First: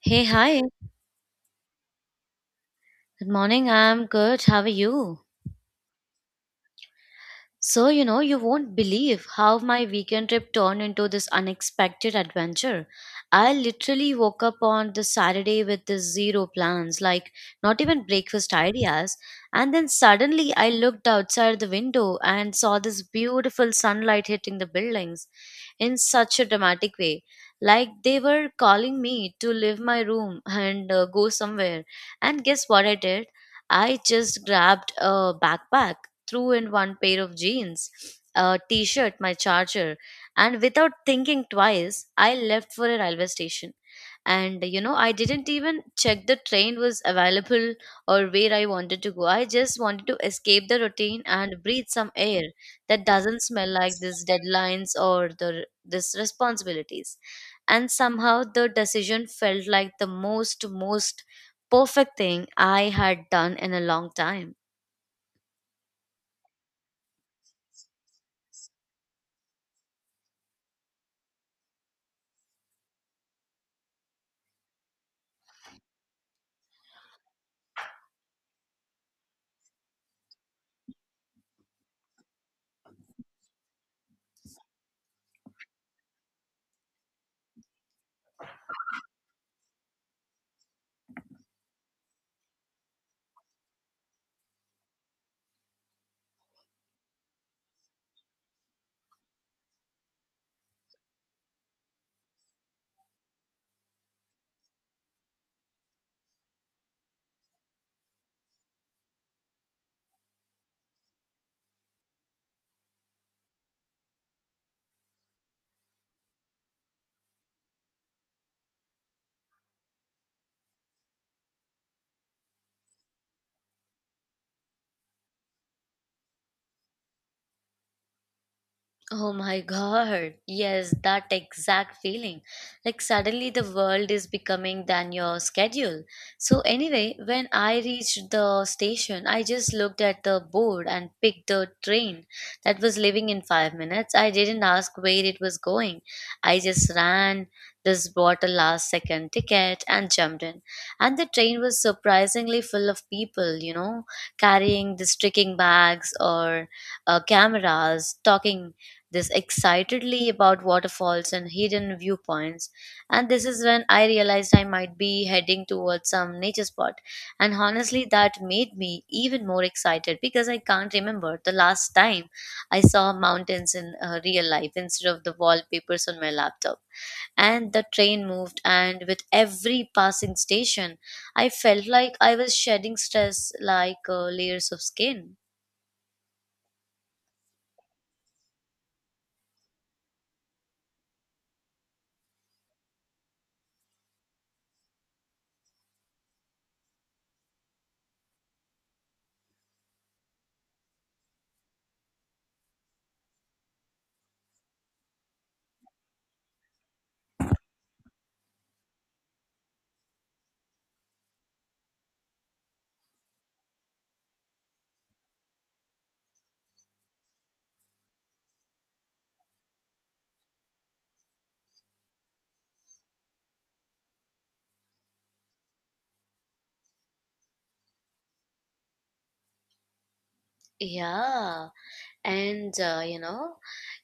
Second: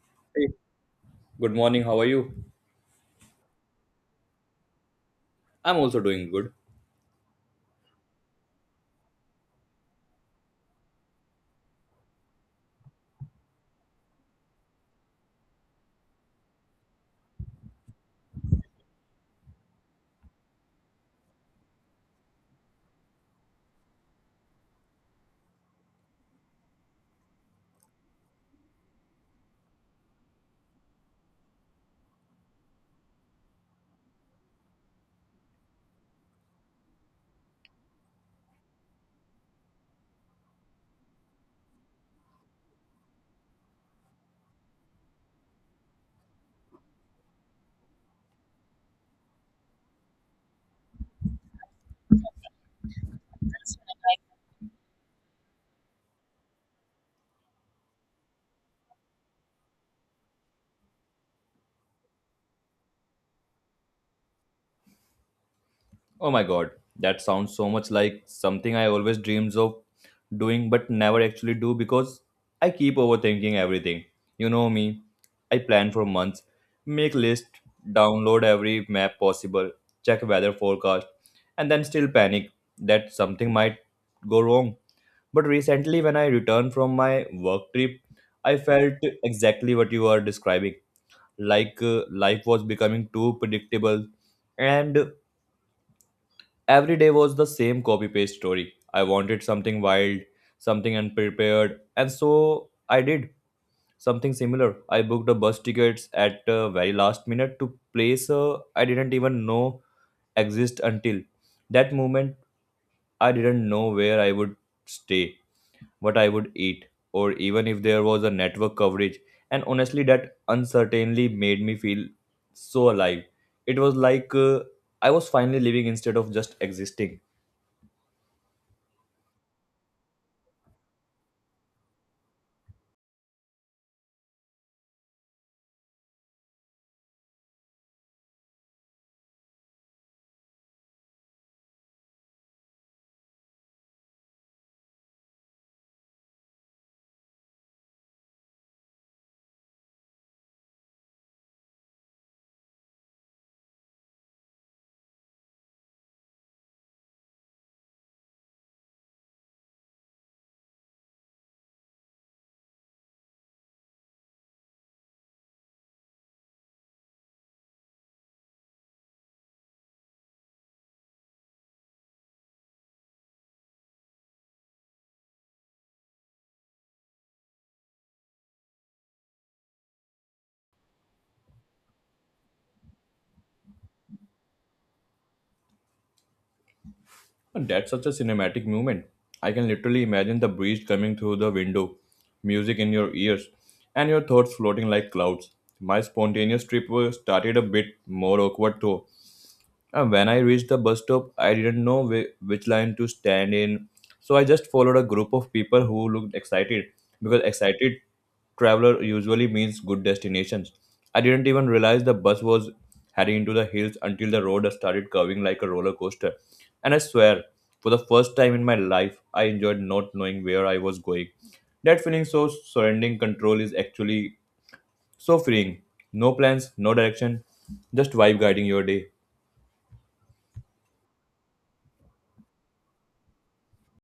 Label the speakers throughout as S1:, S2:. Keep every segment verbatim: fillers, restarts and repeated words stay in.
S1: Hey,
S2: Hey,
S1: hi.
S2: good morning. How are you?
S1: Good morning. I'm good. How are you?
S2: I'm also doing good.
S1: So, you know, you won't believe how my weekend trip turned into this unexpected adventure. I literally woke up on the Saturday with the zero plans, like not even breakfast ideas. And then suddenly I looked outside the window and saw this beautiful sunlight hitting the buildings in such a dramatic way. Like they were calling me to leave my room and uh, go somewhere. And guess what I did? I just grabbed a backpack threw in one pair of jeans, a t shirt, my charger, and without thinking twice, I left for a railway station. And you know, I didn't even check the train was available or where I wanted to go. I just wanted to escape the routine and breathe some air that doesn't smell like these deadlines or the this responsibilities. And somehow the decision felt like the most most perfect thing I had done in a long time.
S2: Oh my god, that sounds so much like something I always dreams of doing but never actually do because I keep overthinking everything. You know me. I plan for months, make list, download every map possible, check weather forecast, and then still panic that something might go wrong. But recently when I returned from my work trip, I felt exactly what you are describing like uh, life was becoming too predictable, and every day was the same copy paste story. I wanted something wild, something unprepared, and so I did something similar. I booked a bus tickets at uh, very last minute to place, uh, I didn't even know exist until that moment. I didn't know where I would stay, what I would eat, or even if there was a network coverage. And honestly, that uncertainly made me feel so alive. It was like uh, I was finally living instead of just existing.
S1: Oh my god. Yes, that exact feeling. Like suddenly the world is becoming than your schedule. So anyway, when I reached the station, I just looked at the board and picked the train that was leaving in five minutes. I didn't ask where it was going. I just ran just bought a last second ticket and jumped in. And the train was surprisingly full of people, you know, carrying the tricking bags or uh, cameras, talking this excitedly about waterfalls and hidden viewpoints. And this is when I realized I might be heading towards some nature spot. And honestly, that made me even more excited because I can't remember the last time I saw mountains in uh, real life instead of the wallpapers on my laptop. And the train moved, and with every passing station, I felt like I was shedding stress like uh, layers of skin.
S2: And that's such a cinematic moment. I can literally imagine the breeze coming through the window, music in your ears, and your thoughts floating like clouds. My spontaneous trip was started a bit more awkward though. Uh, when I reached the bus stop, I didn't know whi- which line to stand in, so I just followed a group of people who looked excited because excited traveler usually means good destinations. I didn't even realize the bus was heading into the hills until the road started curving like a roller coaster. And I swear, for the first time in my life, I enjoyed not knowing where I was going. That feeling so surrendering control is actually so freeing. No plans, no direction, just vibe guiding your day.
S1: Yeah. and uh, you know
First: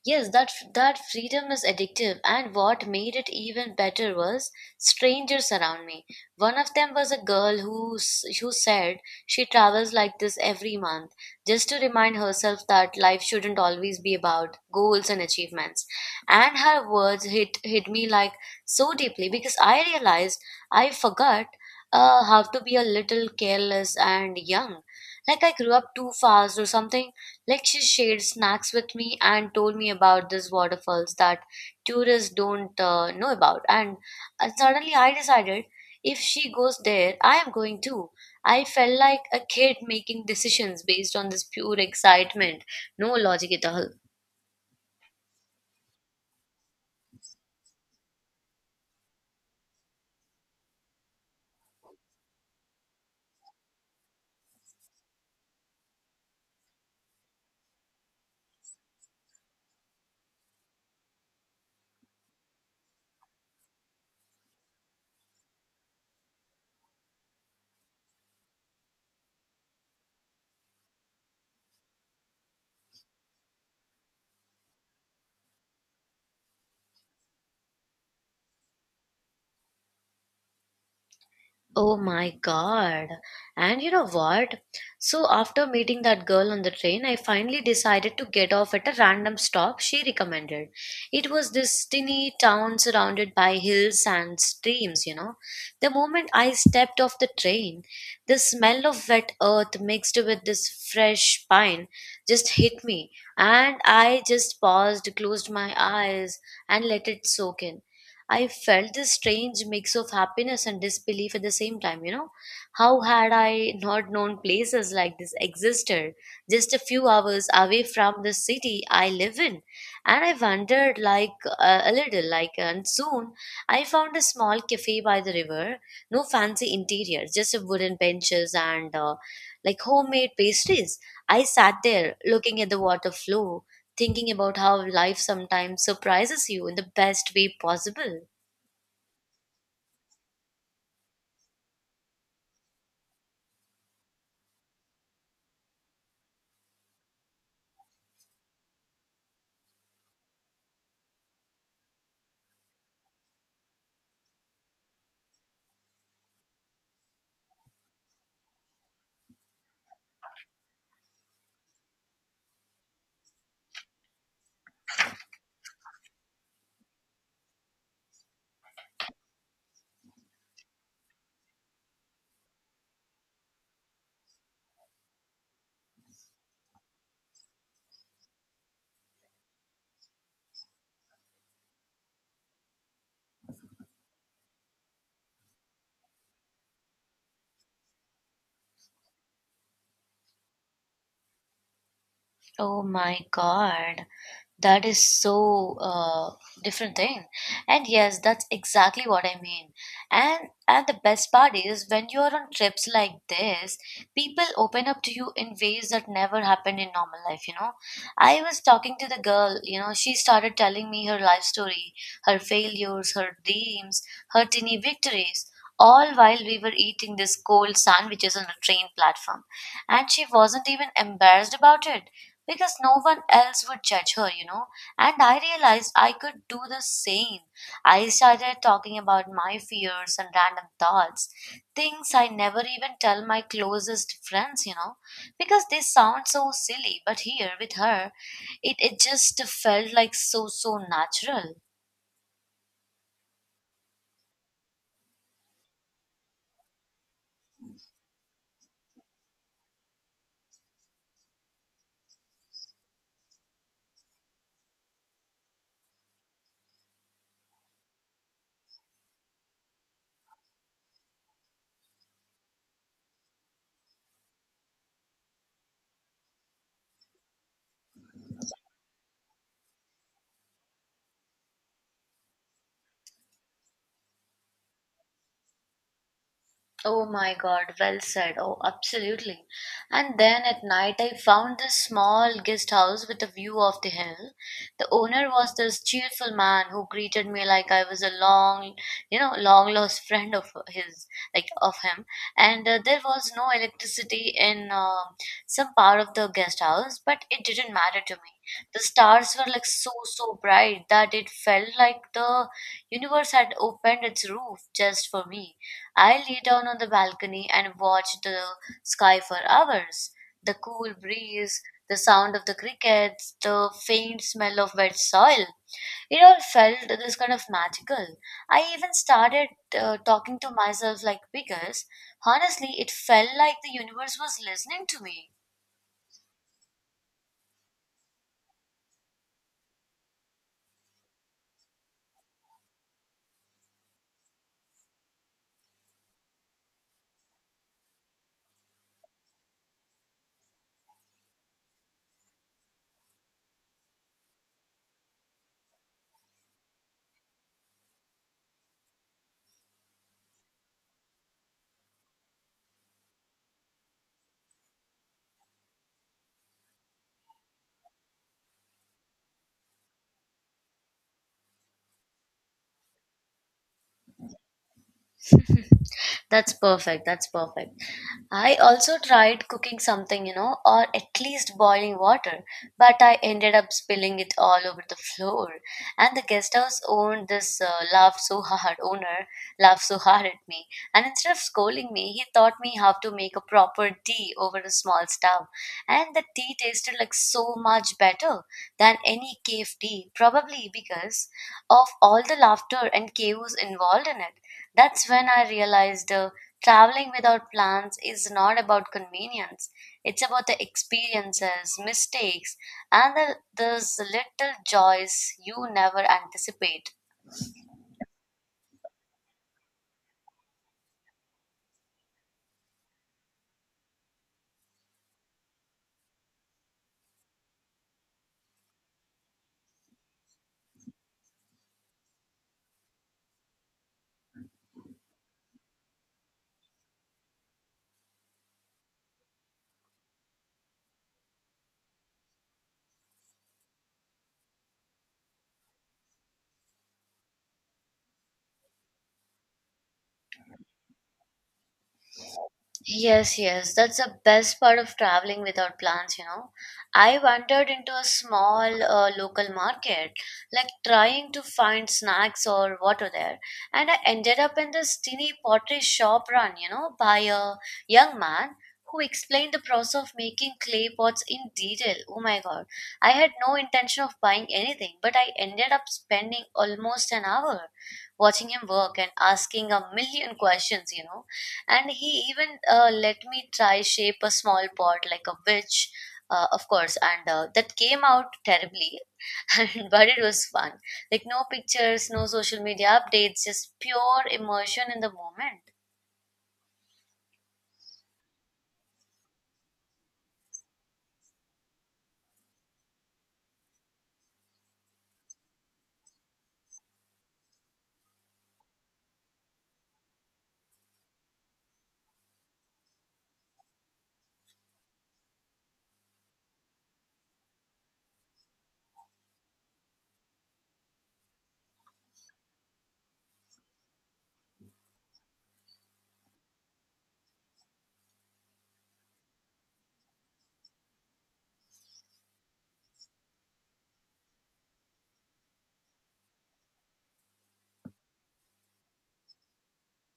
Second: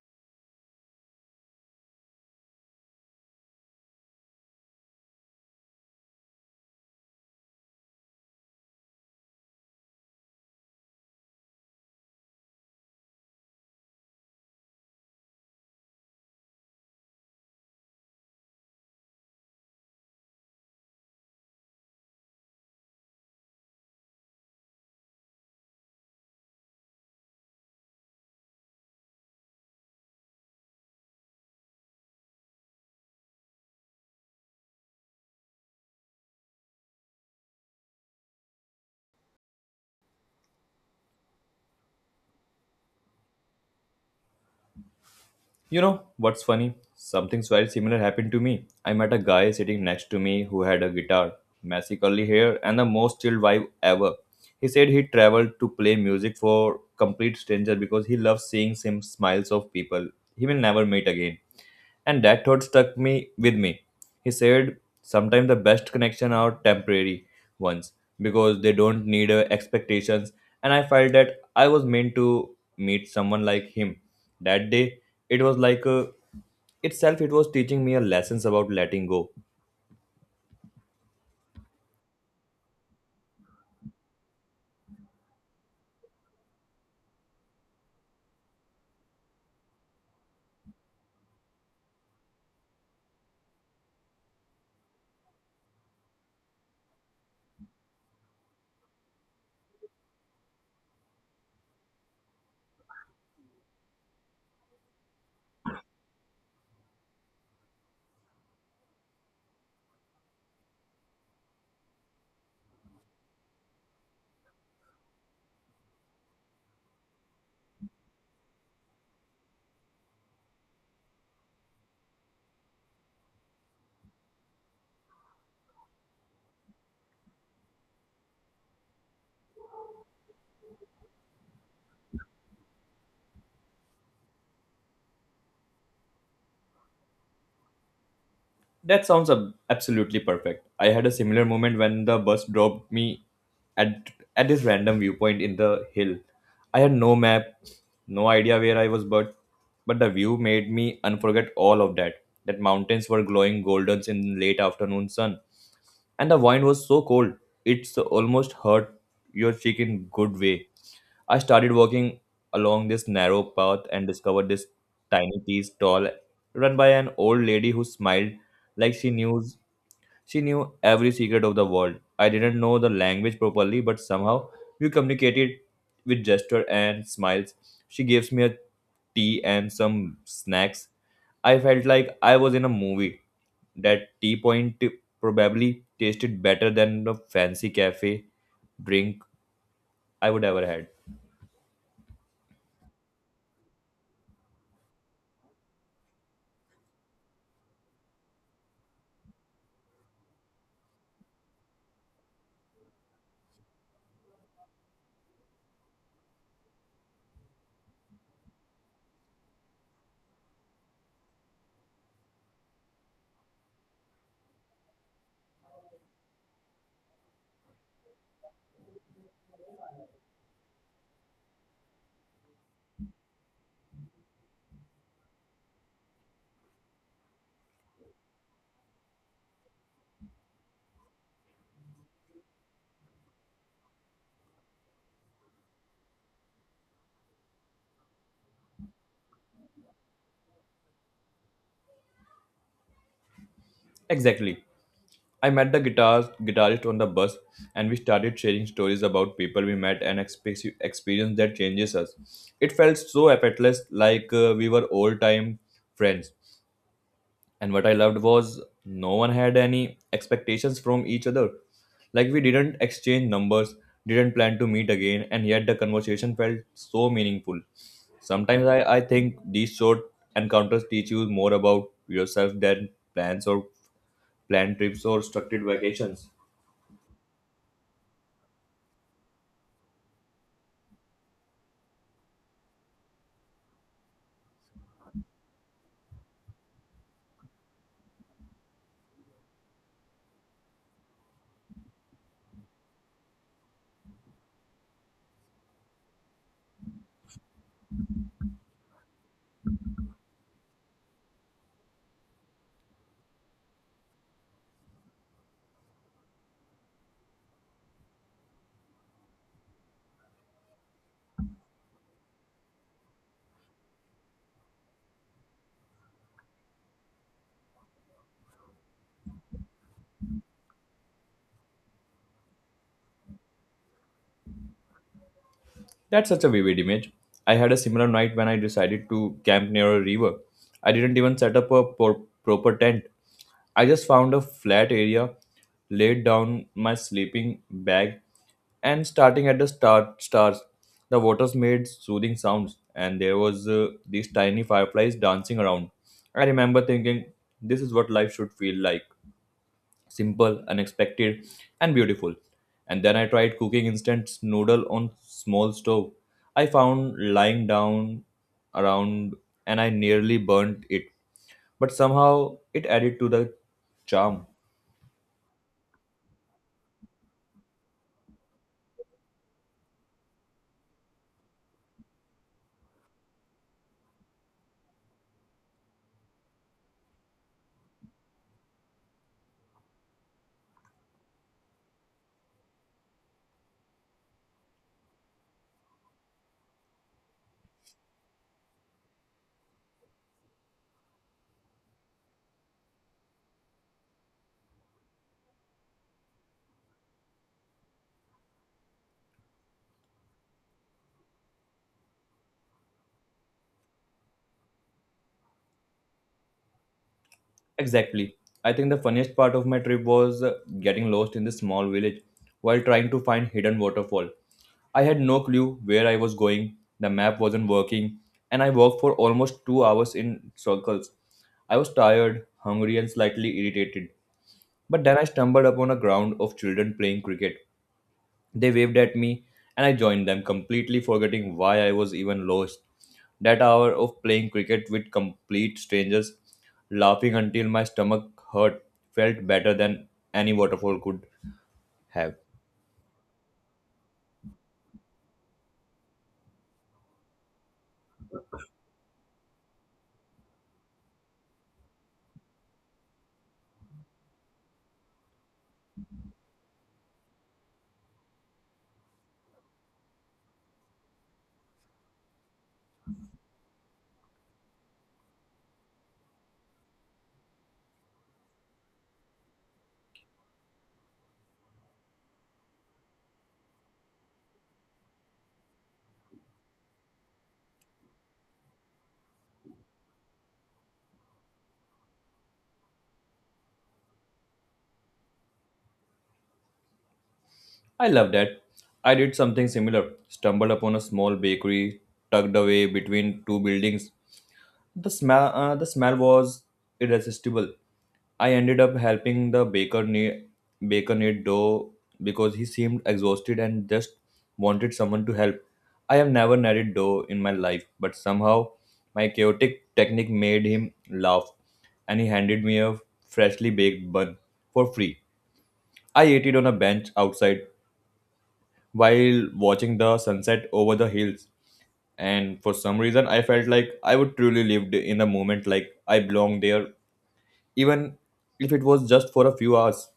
S1: yes that that freedom is addictive, and what made it even better was strangers around me. One of them was a girl who s- who said she travels like this every month just to remind herself that life shouldn't always be about goals and achievements. And her words hit hit me like so deeply, because I realized I forgot uh, how to be a little careless and young, like I grew up too fast or something. Like she shared snacks with me and told me about these waterfalls that tourists don't uh, know about. And uh, suddenly I decided if she goes there, I am going too. I felt like a kid making decisions based on this pure excitement, no logic at all.
S2: You know what's funny? Something very similar happened to me. I met a guy sitting next to me who had a guitar, messy curly hair, and the most chilled vibe ever. He said he traveled to play music for complete stranger because he loves seeing sim smiles of people he will never meet again. And that thought stuck me with me. He said, sometimes the best connection are temporary ones because they don't need uh, expectations. And I felt that I was meant to meet someone like him. That day, it was like uh, itself, it was teaching me a lessons about letting go.
S1: Oh my god. And you know what? So, after meeting that girl on the train, I finally decided to get off at a random stop she recommended. It was this tiny town surrounded by hills and streams, you know. The moment I stepped off the train, the smell of wet earth mixed with this fresh pine just hit me, and I just paused, closed my eyes, and let it soak in. I felt this strange mix of happiness and disbelief at the same time, you know. How had I not known places like this existed just a few hours away from the city I live in? And I wondered like uh, a little like and soon I found a small cafe by the river, no fancy interior, just a wooden benches and uh, like homemade pastries. I sat there looking at the water flow, thinking about how life sometimes surprises you in the best way possible.
S2: That sounds ab- absolutely perfect. I had a similar moment when the bus dropped me at at this random viewpoint in the hill. I had no map, no idea where I was, but but the view made me unforget all of that. That mountains were glowing goldens in late afternoon sun, and the wine was so cold it's almost hurt your cheek in good way. I started walking along this narrow path and discovered this tiny tea stall run by an old lady who smiled like she knew she knew every secret of the world. I didn't know the language properly, but somehow we communicated with gesture and smiles. She gives me a tea and some snacks. I felt like I was in a movie. That tea point probably tasted better than the fancy cafe drink I would ever had.
S1: Oh my God, that is so uh, different thing. And yes, that's exactly what I mean. And and the best part is when you are on trips like this, people open up to you in ways that never happened in normal life, you know. I was talking to the girl, you know, she started telling me her life story, her failures, her dreams, her teeny victories. All while we were eating this cold sandwiches on a train platform. And she wasn't even embarrassed about it because no one else would judge her, you know. And I realized I could do the same. I started talking about my fears and random thoughts, things I never even tell my closest friends, you know, because they sound so silly. But here with her, it, it just felt like so, so natural.
S2: Exactly. I met the guitar guitarist on the bus, and we started sharing stories about people we met and expe- experience that changes us. It felt so effortless, like uh, we were old time friends. And what I loved was no one had any expectations from each other. Like we didn't exchange numbers, didn't plan to meet again, and yet the conversation felt so meaningful. Sometimes I, I think these short encounters teach you more about yourself than plans or planned trips or structured vacations.
S1: Oh my god, well said. Oh, absolutely. And then at night, I found this small guest house with a view of the hill. The owner was this cheerful man who greeted me like I was a long, you know, long lost friend of his, like of him. And uh, there was no electricity in uh, some part of the guest house, but it didn't matter to me. The stars were like so, so bright that it felt like the universe had opened its roof just for me. I lay down on the balcony and watched the sky for hours. The cool breeze, the sound of the crickets, the faint smell of wet soil. It all felt this kind of magical. I even started uh, talking to myself like because honestly, it felt like the universe was listening to me.
S2: That's such a vivid image. I had a similar night when I decided to camp near a river. I didn't even set up a por- proper tent. I just found a flat area, laid down my sleeping bag, and starting at the star- stars, the waters made soothing sounds, and there was uh, these tiny fireflies dancing around. I remember thinking, this is what life should feel like simple, unexpected, and beautiful. And then I tried cooking instant noodle on small stove. I found lying down around and I nearly burnt it, but somehow it added to the charm.
S1: That's perfect. That's perfect. I also tried cooking something, you know, or at least boiling water, but I ended up spilling it all over the floor. And the guest house owned this uh, laughed so hard owner laughed so hard at me, and instead of scolding me, he taught me how to make a proper tea over a small stove, and the tea tasted like so much better than any cave tea, probably because of all the laughter and chaos involved in it. That's when I realized uh, traveling without plans is not about convenience. It's about the experiences, mistakes, and the, those little joys you never anticipate.
S2: Exactly. I think the funniest part of my trip was uh, getting lost in this small village while trying to find hidden waterfall. I had no clue where I was going, the map wasn't working, and I walked for almost two hours in circles. I was tired, hungry, and slightly irritated. But then I stumbled upon a ground of children playing cricket. They waved at me, and I joined them, completely forgetting why I was even lost. That hour of playing cricket with complete strangers, laughing until my stomach hurt, felt better than any waterfall could have.
S1: Yes, yes, that's the best part of traveling without plans, you know. I wandered into a small uh, local market, like trying to find snacks or water there, and I ended up in this tiny pottery shop run, you know, by a young man who explained the process of making clay pots in detail. Oh my god, I had no intention of buying anything, but I ended up spending almost an hour watching him work and asking a million questions, you know, and he even uh, let me try shape a small pot like a witch uh, of course, and uh, that came out terribly and- but it was fun, like no pictures, no social media updates, just pure immersion in the moment.
S2: I love that. I did something similar. Stumbled upon a small bakery tucked away between two buildings. The smell, uh, the smell was irresistible. I ended up helping the baker knead, baker knead dough because he seemed exhausted and just wanted someone to help. I have never kneaded dough in my life, but somehow my chaotic technique made him laugh, and he handed me a freshly baked bun for free. I ate it on a bench outside while watching the sunset over the hills. And for some reason, I felt like I would truly lived in the moment, like I belonged there, even if it was just for a few hours.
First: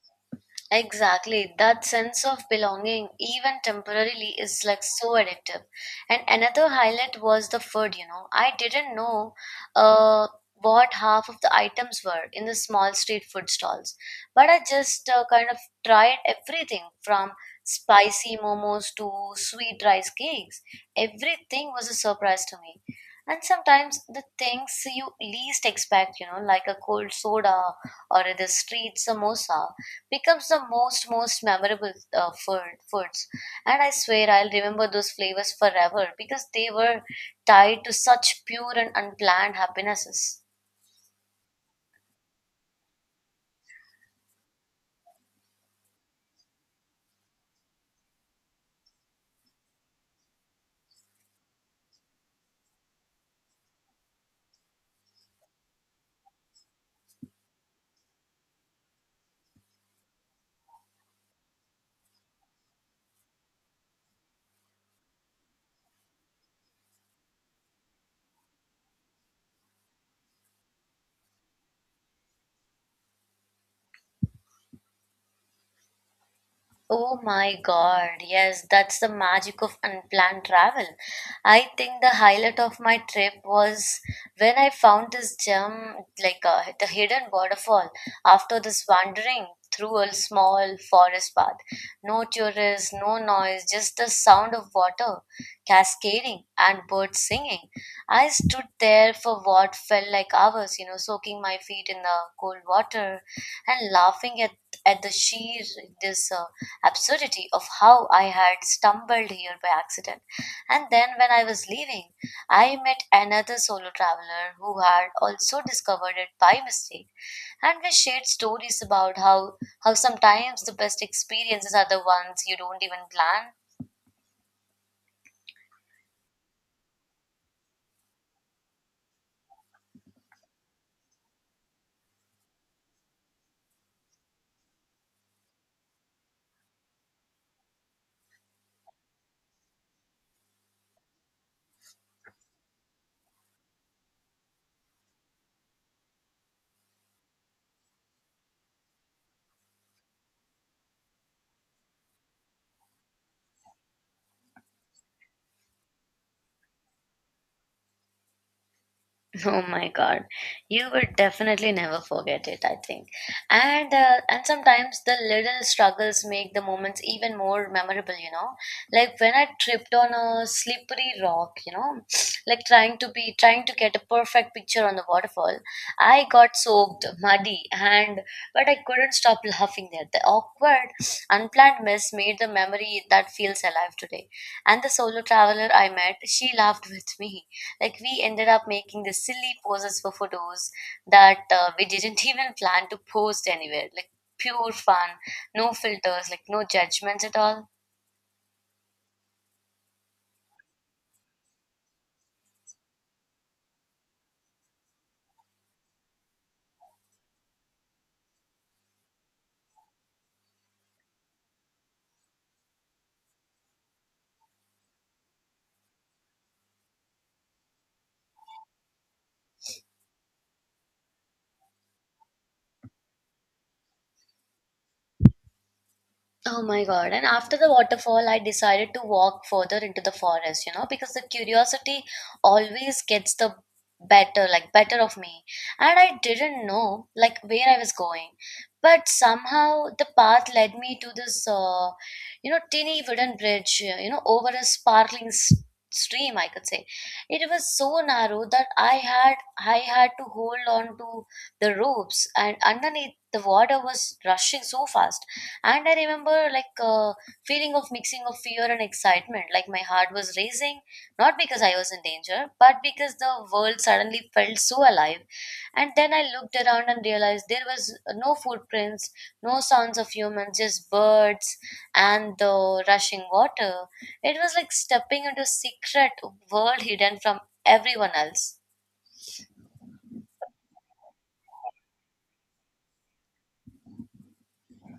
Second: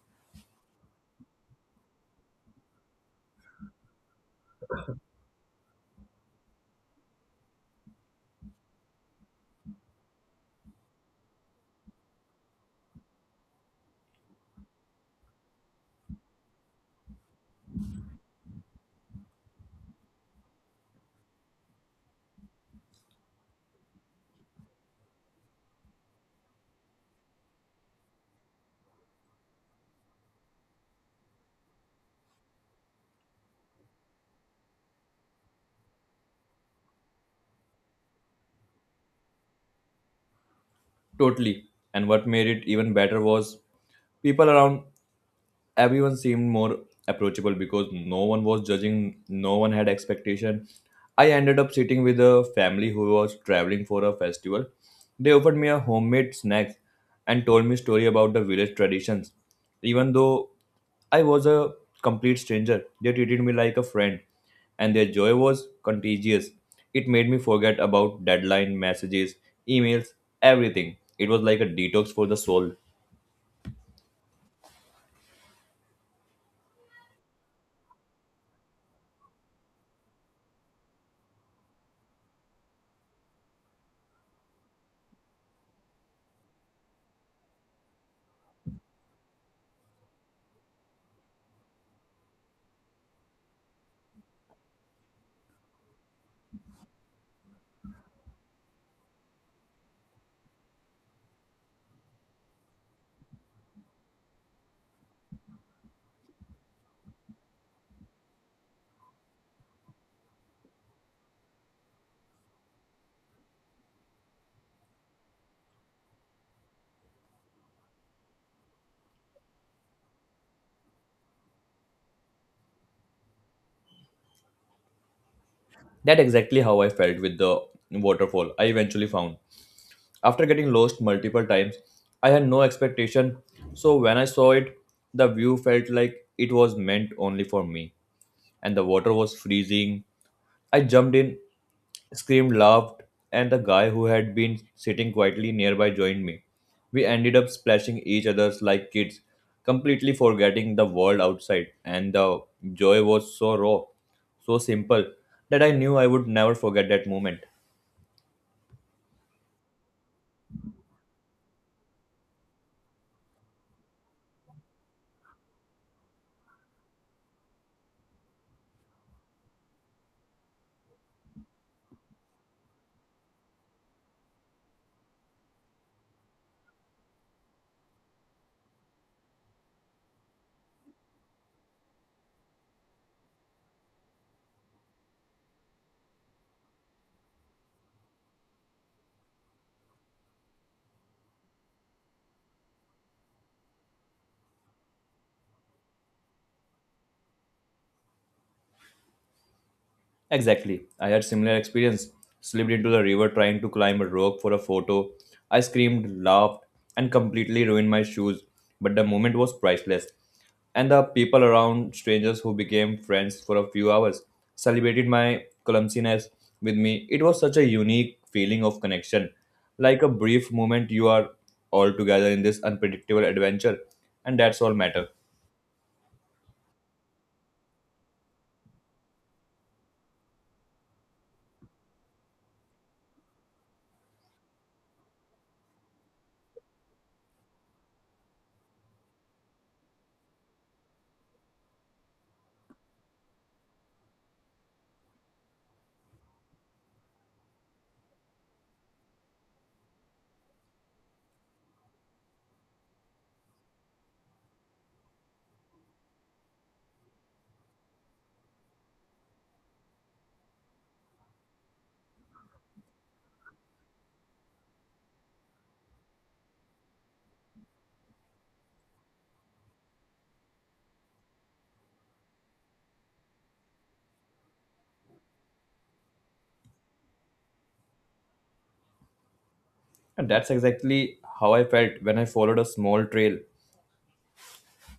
S1: Exactly. That sense of belonging, even temporarily, is like so addictive. And another highlight was the food, you know. I didn't know uh, what half of the items were in the small street food stalls. But I just uh, kind of tried everything from spicy momos to sweet rice cakes. Everything was a surprise to me. And sometimes the things you least expect, you know, like a cold soda or the street samosa becomes the most most memorable uh, food, foods. And I swear I'll remember those flavors forever because they were tied to such pure and unplanned happinesses.
S2: Totally. And what made it even better was people around everyone seemed more approachable because no one was judging, no one had expectation. I ended up sitting with a family who was traveling for a festival. They offered me a homemade snack and told me story about the village traditions. Even though I was a complete stranger, they treated me like a friend, and their joy was contagious. It made me forget about deadline messages, emails, everything. It was like a detox for the soul.
S1: Oh my God, yes, that's the magic of unplanned travel. I think the highlight of my trip was when I found this gem, like uh, the hidden waterfall, after this wandering through a small forest path. No tourists, no noise, just the sound of water cascading and birds singing. I stood there for what felt like hours, you know, soaking my feet in the cold water and laughing at, at the sheer, this. Uh, absurdity of how I had stumbled here by accident. And then, when I was leaving, I met another solo traveler who had also discovered it by mistake, and we shared stories about how, how sometimes the best experiences are the ones you don't even plan.
S2: That exactly how I felt with the waterfall I eventually found. After getting lost multiple times, I had no expectation, so when I saw it, the view felt like it was meant only for me. And the water was freezing. I jumped in, screamed, laughed, and the guy who had been sitting quietly nearby joined me. We ended up splashing each other's like kids, completely forgetting the world outside. And the joy was so raw, so simple, that I knew I would never forget that moment.
S1: Oh my God, you will definitely never forget it, I think. And uh, and sometimes the little struggles make the moments even more memorable, you know. Like when I tripped on a slippery rock, you know, like trying to be trying to get a perfect picture on the waterfall. I got soaked, muddy, and but I couldn't stop laughing there. The awkward, unplanned mess made the memory that feels alive today. And the solo traveler I met, she laughed with me, like we ended up making the silly poses for photos that uh, we didn't even plan to post anywhere. Like pure fun, no filters, like no judgments at all.
S2: Exactly. I had similar experience. Slipped into the river trying to climb a rope for a photo. I screamed, laughed, and completely ruined my shoes. But the moment was priceless. And the people around, strangers who became friends for a few hours, celebrated my clumsiness with me. It was such a unique feeling of connection. Like a brief moment you are all together in this unpredictable adventure. And that's all matter.
S1: Oh my God. And after the waterfall, I decided to walk further into the forest, you know, because the curiosity always gets the better, like better of me. And I didn't know like where I was going. But somehow the path led me to this, uh, you know, teeny wooden bridge, uh, you know, over a sparkling s- stream, I could say. It was so narrow that I had I had to hold on to the ropes, and underneath the water was rushing so fast. And I remember like a feeling of mixing of fear and excitement. Like my heart was racing, not because I was in danger, but because the world suddenly felt so alive. And then I looked around and realized there was no footprints, no sounds of humans, just birds and the rushing water. It was like stepping into a secret world hidden from everyone else.
S2: And that's exactly how I felt when I followed a small trail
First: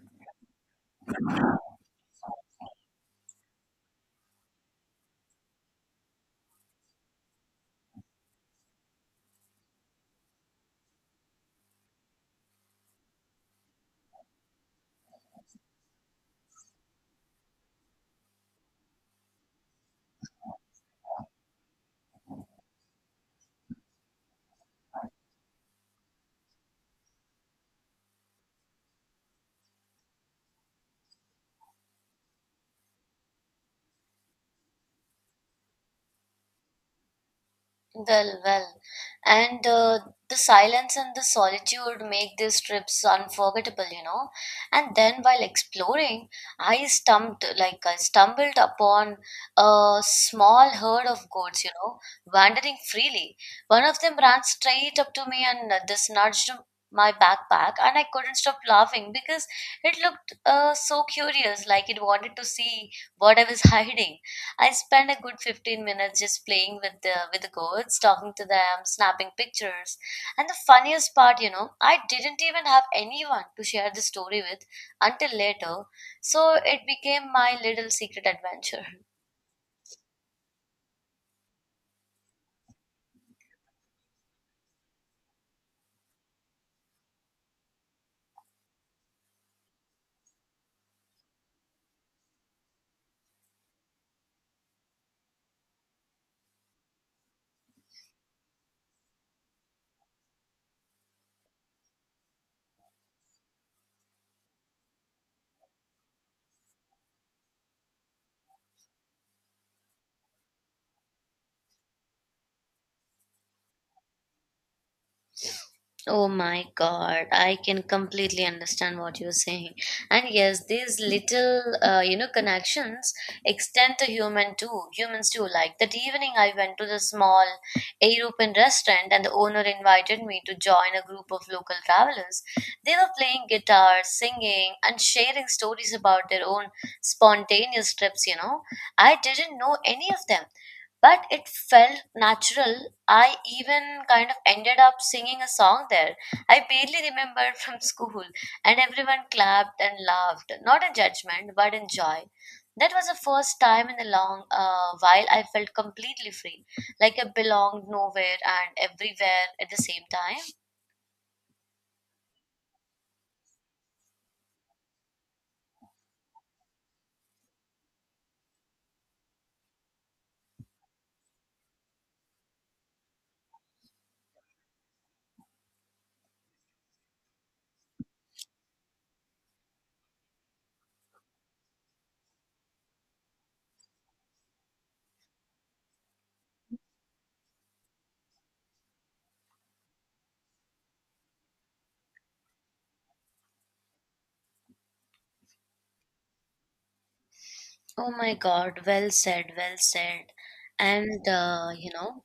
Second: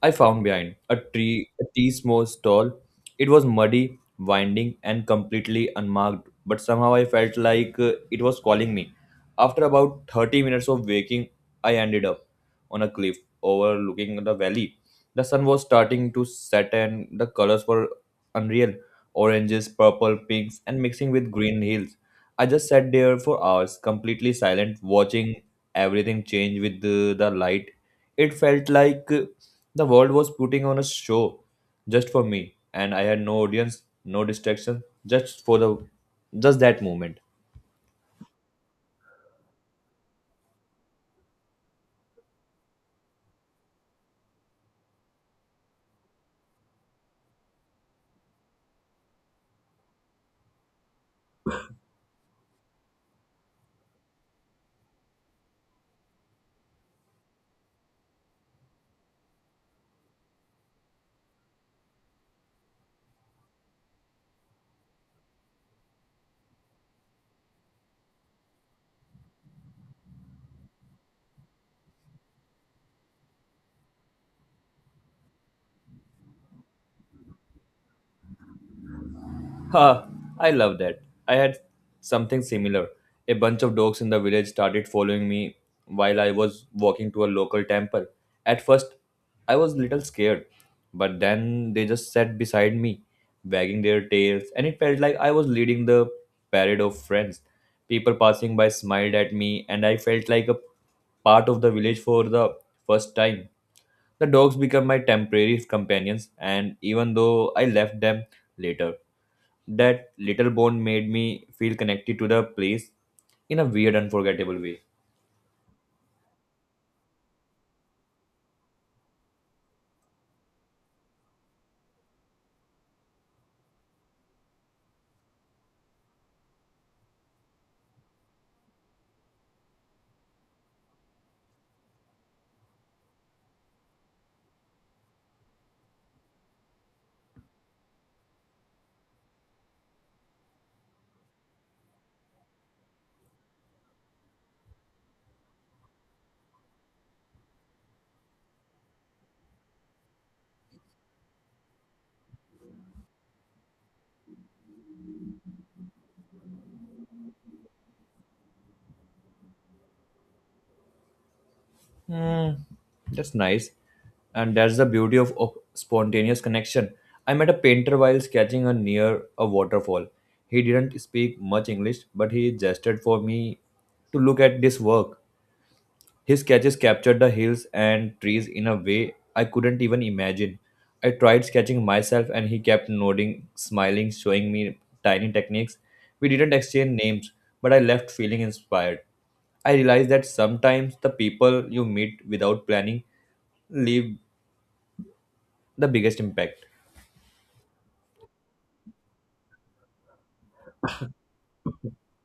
S2: I found behind a tree, a tea most tall. It was muddy, winding, and completely unmarked, but somehow I felt like uh, it was calling me. After about thirty minutes of waking, I ended up on a cliff overlooking the valley. The sun was starting to set, and the colors were unreal oranges, purple, pinks, and mixing with green hills. I just sat there for hours, completely silent, watching everything change with the, the light. It felt like uh, the world was putting on a show just for me, and I had no audience, no distraction, just for the just that moment.
S1: Well, well. And uh, The silence and the solitude make these trips unforgettable, you know. And then while exploring, I stumped like I stumbled upon a small herd of goats, you know, wandering freely. One of them ran straight up to me and uh, this nudged my backpack, and I couldn't stop laughing because it looked uh, so curious, like it wanted to see what I was hiding. I spent a good fifteen minutes just playing with the with the goats, talking to them, snapping pictures. And the funniest part, you know, I didn't even have anyone to share the story with until later. So it became my little secret adventure.
S2: Ha, I love that. I had something similar. A bunch of dogs in the village started following me while I was walking to a local temple. At first, I was little scared, but then they just sat beside me, wagging their tails, and it felt like I was leading the parade of friends. People passing by smiled at me, and I felt like a part of the village for the first time. The dogs became my temporary companions, and even though I left them later, that little bond made me feel connected to the place in a weird, unforgettable way.
S1: Oh my God, I can completely understand what you're saying. And yes, these little, uh, you know, connections extend to human too. Humans too. Like that evening, I went to the small European restaurant, and the owner invited me to join a group of local travelers. They were playing guitar, singing, and sharing stories about their own spontaneous trips. You know, I didn't know any of them, but it felt natural. I even kind of ended up singing a song there I barely remembered from school, and everyone clapped and laughed. Not in judgment, but in joy. That was the first time in a long uh, while I felt completely free, like I belonged nowhere and everywhere at the same time.
S2: Hmm, that's nice. And that's the beauty of, of spontaneous connection. I met a painter while sketching a near a waterfall. He didn't speak much English, but he gestured for me to look at this work. His sketches captured the hills and trees in a way I couldn't even imagine. I tried sketching myself and he kept nodding, smiling, showing me tiny techniques. We didn't exchange names, but I left feeling inspired. I realized that sometimes the people you meet without planning leave the biggest impact.
S1: Oh my god, well said, well said. And, uh, you know,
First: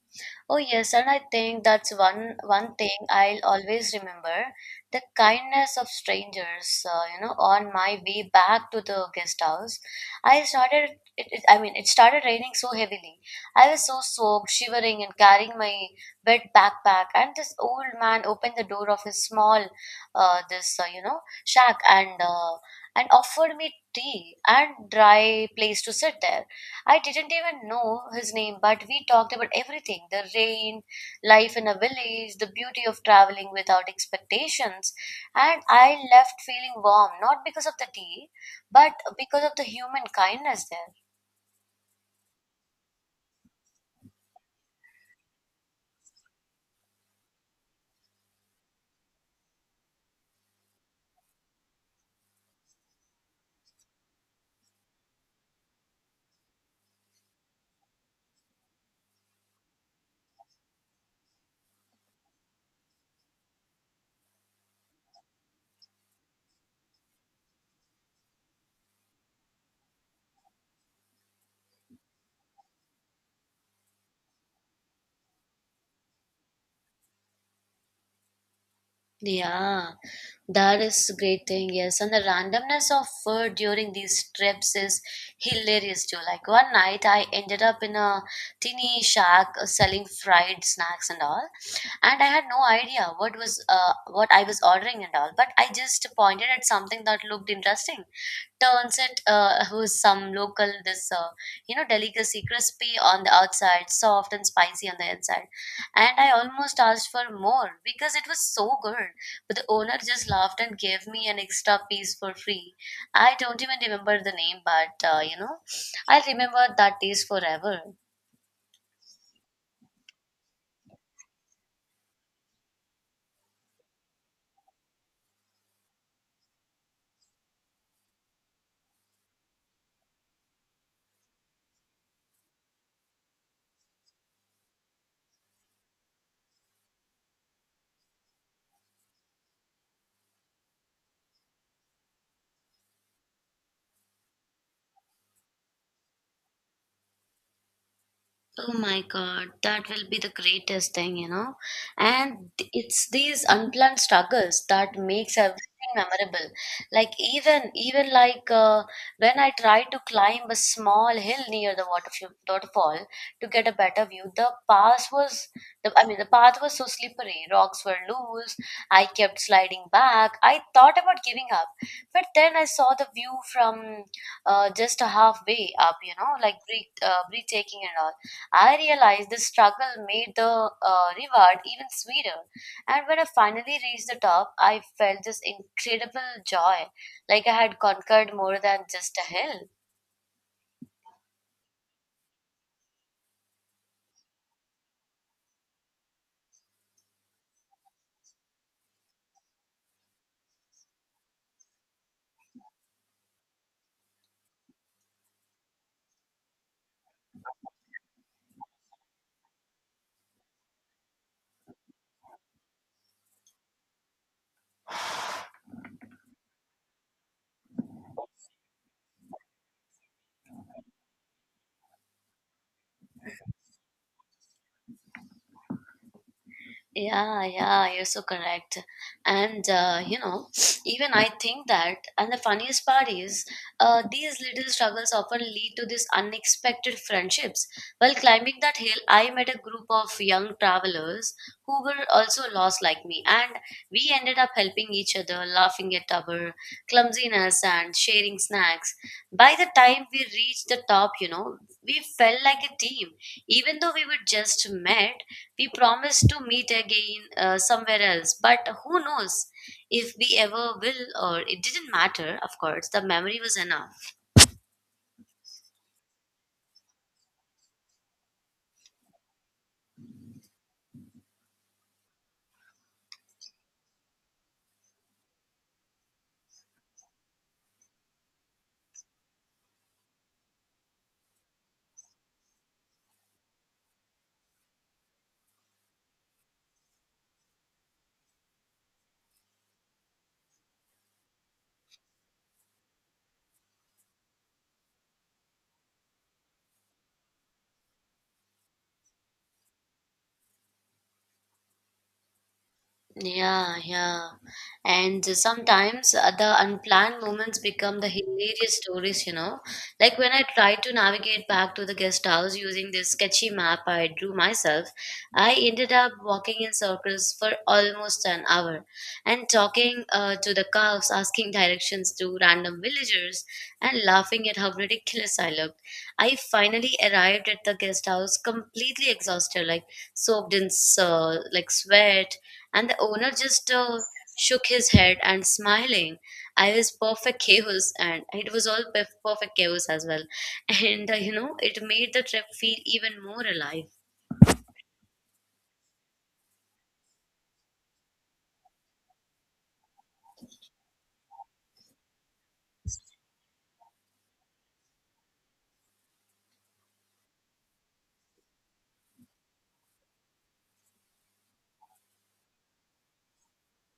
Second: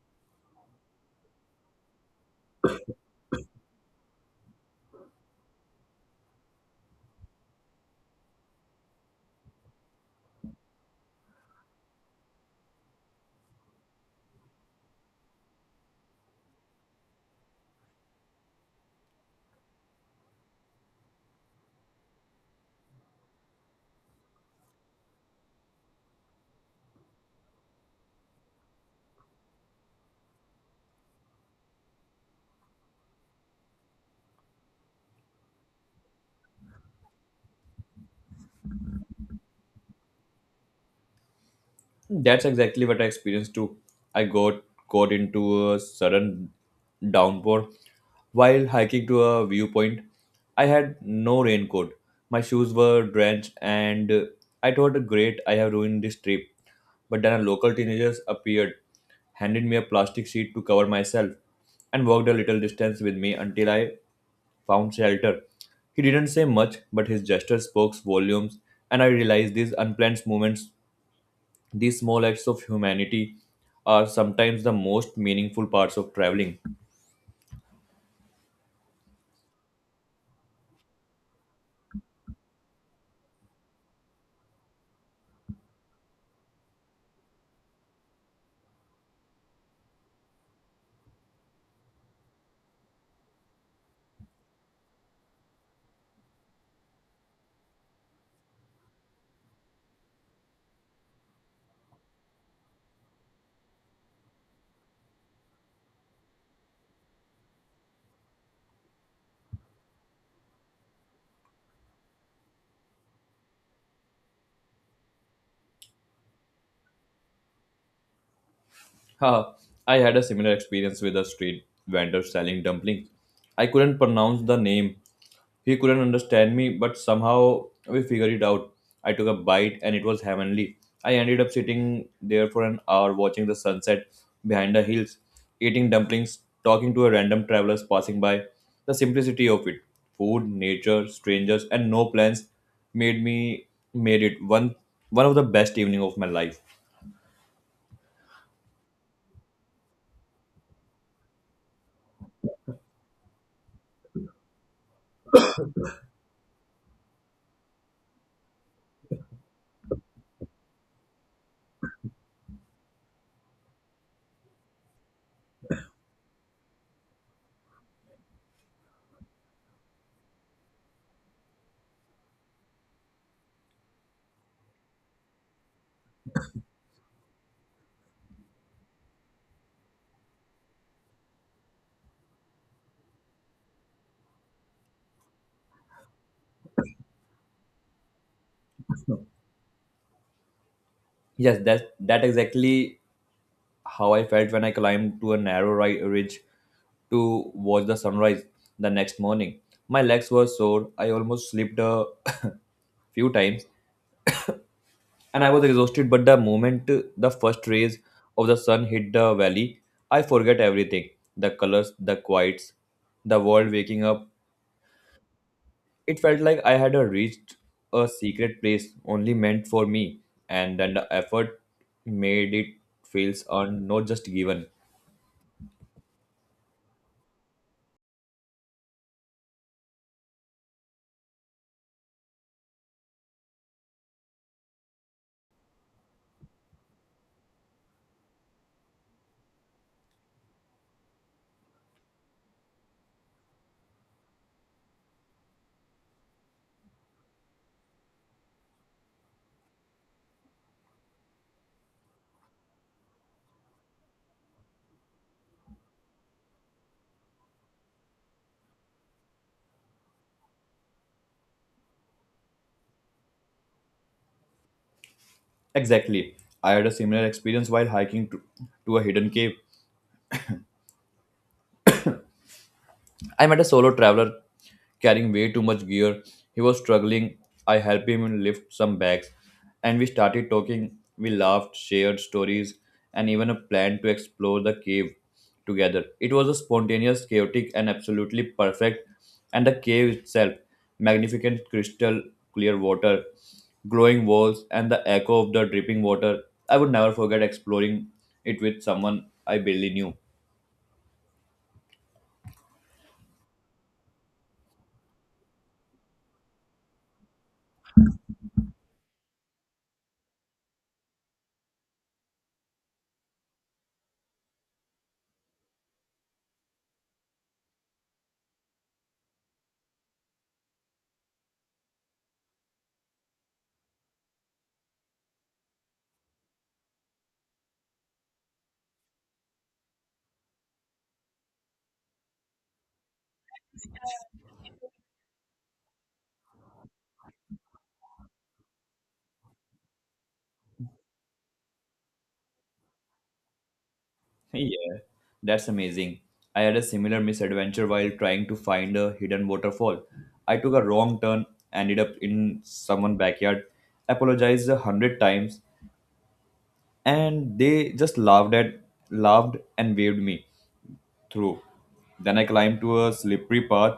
S1: oh yes, and I think that's one one thing I'll always remember, the kindness of strangers. Uh, you know, on my way back to the guest house, I started. It, it, I mean, it started raining so heavily. I was so soaked, shivering, and carrying my wet backpack. And this old man opened the door of his small, uh, this uh, you know, shack, and uh, and offered me tea and dry place to sit there. I didn't even know his name, but we talked about everything: the rain, life in a village, the beauty of traveling without expectations. And I left feeling warm, not because of the tea, but because of the human kindness there.
S2: That's exactly what I experienced too. I got caught into a sudden downpour while hiking to a viewpoint. I had no raincoat. My shoes were drenched, and uh, I thought, great, I have ruined this trip. But then a local teenager appeared, handed me a plastic sheet to cover myself, and walked a little distance with me until I found shelter. He didn't say much, but his gesture spoke volumes, and I realized these unplanned moments, these small acts of humanity are sometimes the most meaningful parts of traveling.
S1: Yeah. That is great thing, yes. And the randomness of food during these trips is hilarious too. Like one night I ended up in a teeny shack uh, selling fried snacks and all. And I had no idea what was uh, what I was ordering and all. But I just pointed at something that looked interesting. Turns it uh, who's some local this uh, you know, delicacy, crispy on the outside, soft and spicy on the inside. And I almost asked for more because it was so good, but the owner just laughed and gave me an extra piece for free. I don't even remember the name, but uh, you know, I remember that taste forever.
S2: Ha, I had a similar experience with a street vendor selling dumplings. I couldn't pronounce the name. He couldn't understand me, but somehow we figured it out. I took a bite and it was heavenly. I ended up sitting there for an hour watching the sunset behind the hills, eating dumplings, talking to a random travelers passing by. The simplicity of it, food, nature, strangers, and no plans made me made it one one of the best evening of my life.
S1: Oh my God, that will be the greatest thing, you know. And th- it's these unplanned struggles that makes everything memorable. Like even even like uh, when I tried to climb a small hill near the waterf- waterfall to get a better view, the path was the I mean the path was so slippery, rocks were loose. I kept sliding back. I thought about giving up, but then I saw the view from uh, just halfway up, you know, like breath- uh, breathtaking and all. I realized the struggle made the uh, reward even sweeter. And when I finally reached the top, I felt this incredible joy, like I had conquered more than just a hill.
S2: Yes, that that exactly how I felt when I climbed to a narrow ri- ridge to watch the sunrise the next morning. My legs were sore. I almost slipped a few times and I was exhausted. But the moment the first rays of the sun hit the valley, I forget everything, the colors, the quiets, the world waking up. It felt like I had uh, reached a secret place only meant for me, and then the effort made it feels earned, not just given.
S1: Yeah, yeah, you're so correct. And uh, you know, even I think that, and the funniest part is, uh, these little struggles often lead to these unexpected friendships. While climbing that hill, I met a group of young travelers who were also lost like me, and we ended up helping each other, laughing at our clumsiness and sharing snacks. By the time we reached the top, you know, we felt like a team. Even though we were just met, we promised to meet again uh, somewhere else. But who knows if we ever will, or it didn't matter, of course. The memory was enough.
S2: Exactly. I had a similar experience while hiking to, to a hidden cave. I met a solo traveler carrying way too much gear. He was struggling. I helped him lift some bags and we started talking. We laughed, shared stories, and even a plan to explore the cave together. It was a spontaneous, chaotic, and absolutely perfect. And the cave itself, magnificent crystal clear water, glowing walls, and the echo of the dripping water. I would never forget exploring it with someone I barely knew.
S1: Yeah, yeah. And sometimes uh, the unplanned moments become the hilarious stories, you know. Like when I tried to navigate back to the guest house using this sketchy map I drew myself, I ended up walking in circles for almost an hour and talking uh, to the cows, asking directions to random villagers, and laughing at how ridiculous I looked. I finally arrived at the guest house completely exhausted, like soaked in uh, like sweat, and the owner just uh, shook his head and smiling. I was perfect chaos, and it was all perf- perfect chaos as well. And uh, you know, it made the trip feel even more alive.
S2: Yeah, that's amazing. I had a similar misadventure while trying to find a hidden waterfall. I took a wrong turn, ended up in someone's backyard, apologized a hundred times, and they just laughed at laughed and waved me through. Then I climbed to a slippery path,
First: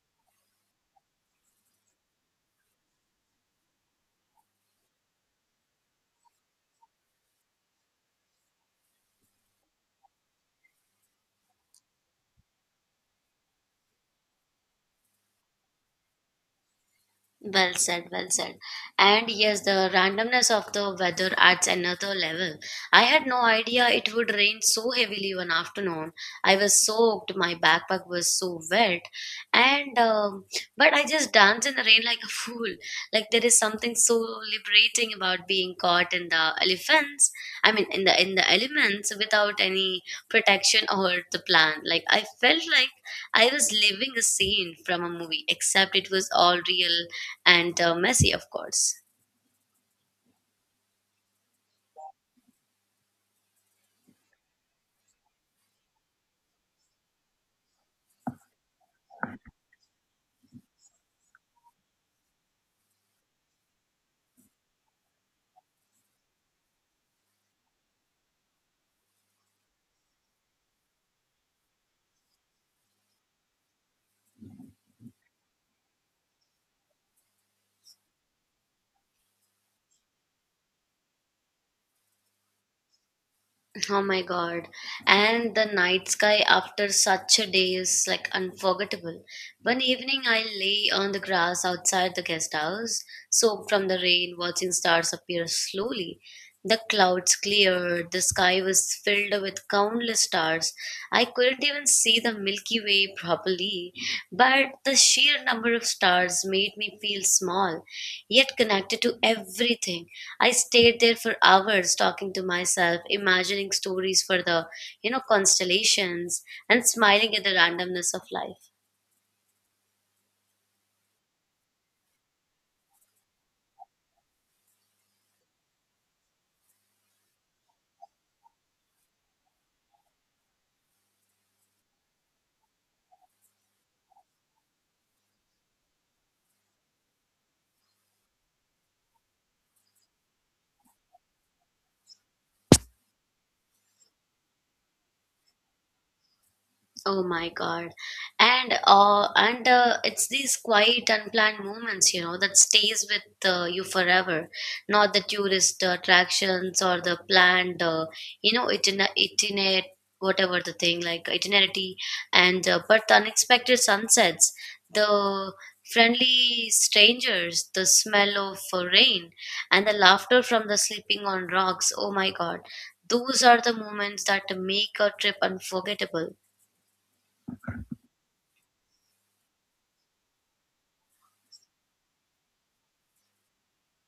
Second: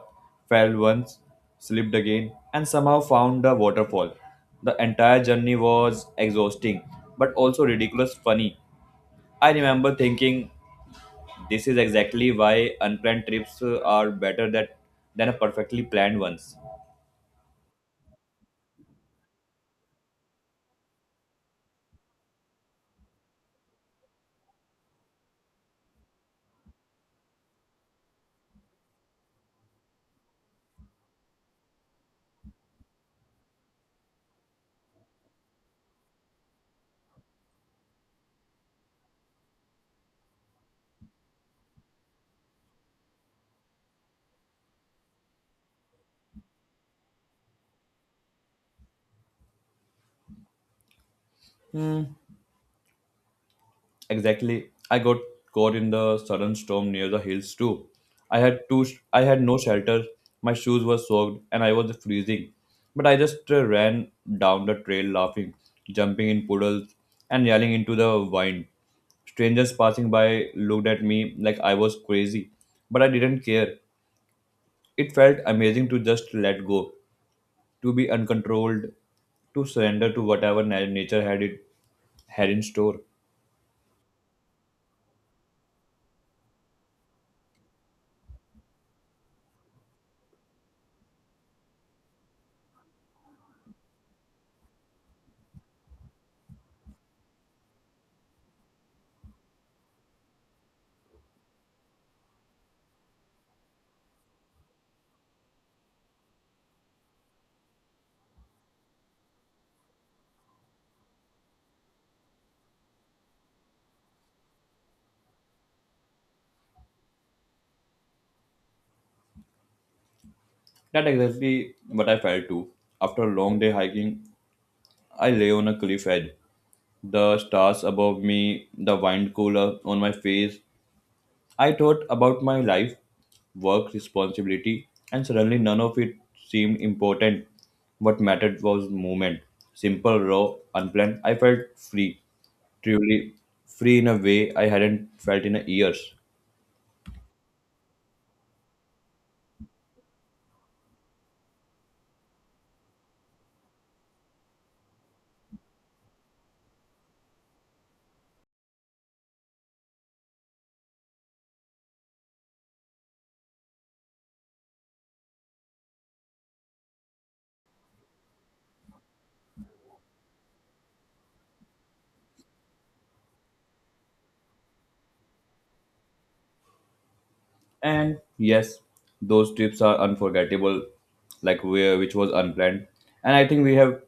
S2: fell once, slipped again, and somehow found a waterfall. The entire journey was exhausting, but also ridiculous funny. I remember thinking this is exactly why unplanned trips uh, are better that, than a perfectly planned ones.
S1: Well said, well said. And yes, the randomness of the weather adds another level. I had no idea it would rain so heavily one afternoon. I was soaked, my backpack was so wet, and um, but I just danced in the rain like a fool. Like there is something so liberating about being caught in the elephants. I mean, in the in the elements without any protection or the plan. Like I felt like I was living a scene from a movie, except it was all real and uh, messy, of course.
S2: Hmm, exactly. I got caught in the sudden storm near the hills too. I had two. sh- I had no shelter. My shoes were soaked, and I was freezing. But I just uh, ran down the trail, laughing, jumping in puddles, and yelling into the wind. Strangers passing by looked at me like I was crazy, but I didn't care. It felt amazing to just let go, to be uncontrolled, to surrender to whatever na- nature had it had in store.
S1: Oh my god. And the night sky after such a day is like unforgettable. One evening, I lay on the grass outside the guest house, soaked from the rain, watching stars appear slowly. The clouds cleared, the sky was filled with countless stars. I couldn't even see the Milky Way properly, but the sheer number of stars made me feel small, yet connected to everything. I stayed there for hours talking to myself, imagining stories for the, you know, constellations, and smiling at the randomness of life.
S2: That exactly what I felt too. After a long day hiking, I lay on a cliff edge, the stars above me, the wind cooler on my face. I thought about my life, work, responsibility, and suddenly none of it seemed important. What mattered was movement. Simple, raw, unplanned. I felt free, truly free in a way I hadn't felt in years.
S1: Oh my God. And uh, and uh, It's these quiet, unplanned moments, you know, that stays with uh, you forever. Not the tourist attractions or the planned, uh, you know, itiner- itinerary, whatever the thing, like itinerary, and uh, but the unexpected sunsets, the friendly strangers, the smell of uh, rain, and the laughter from the sleeping on rocks. Oh my God. Those are the moments that make a trip unforgettable.
S2: And yes, those trips are unforgettable, like where which was unplanned. And I think we have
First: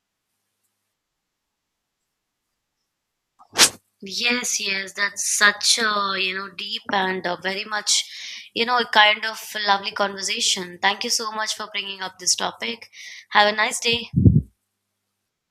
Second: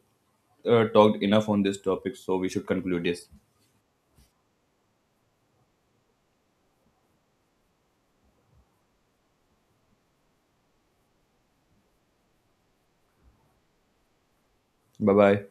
S2: uh, talked enough on this topic, so we should conclude this.
S1: Yes, yes, that's such a, you know, deep and uh, very much, you know, a kind of lovely conversation. Thank you so much for bringing up this topic. Have a nice day.
S2: Bye bye.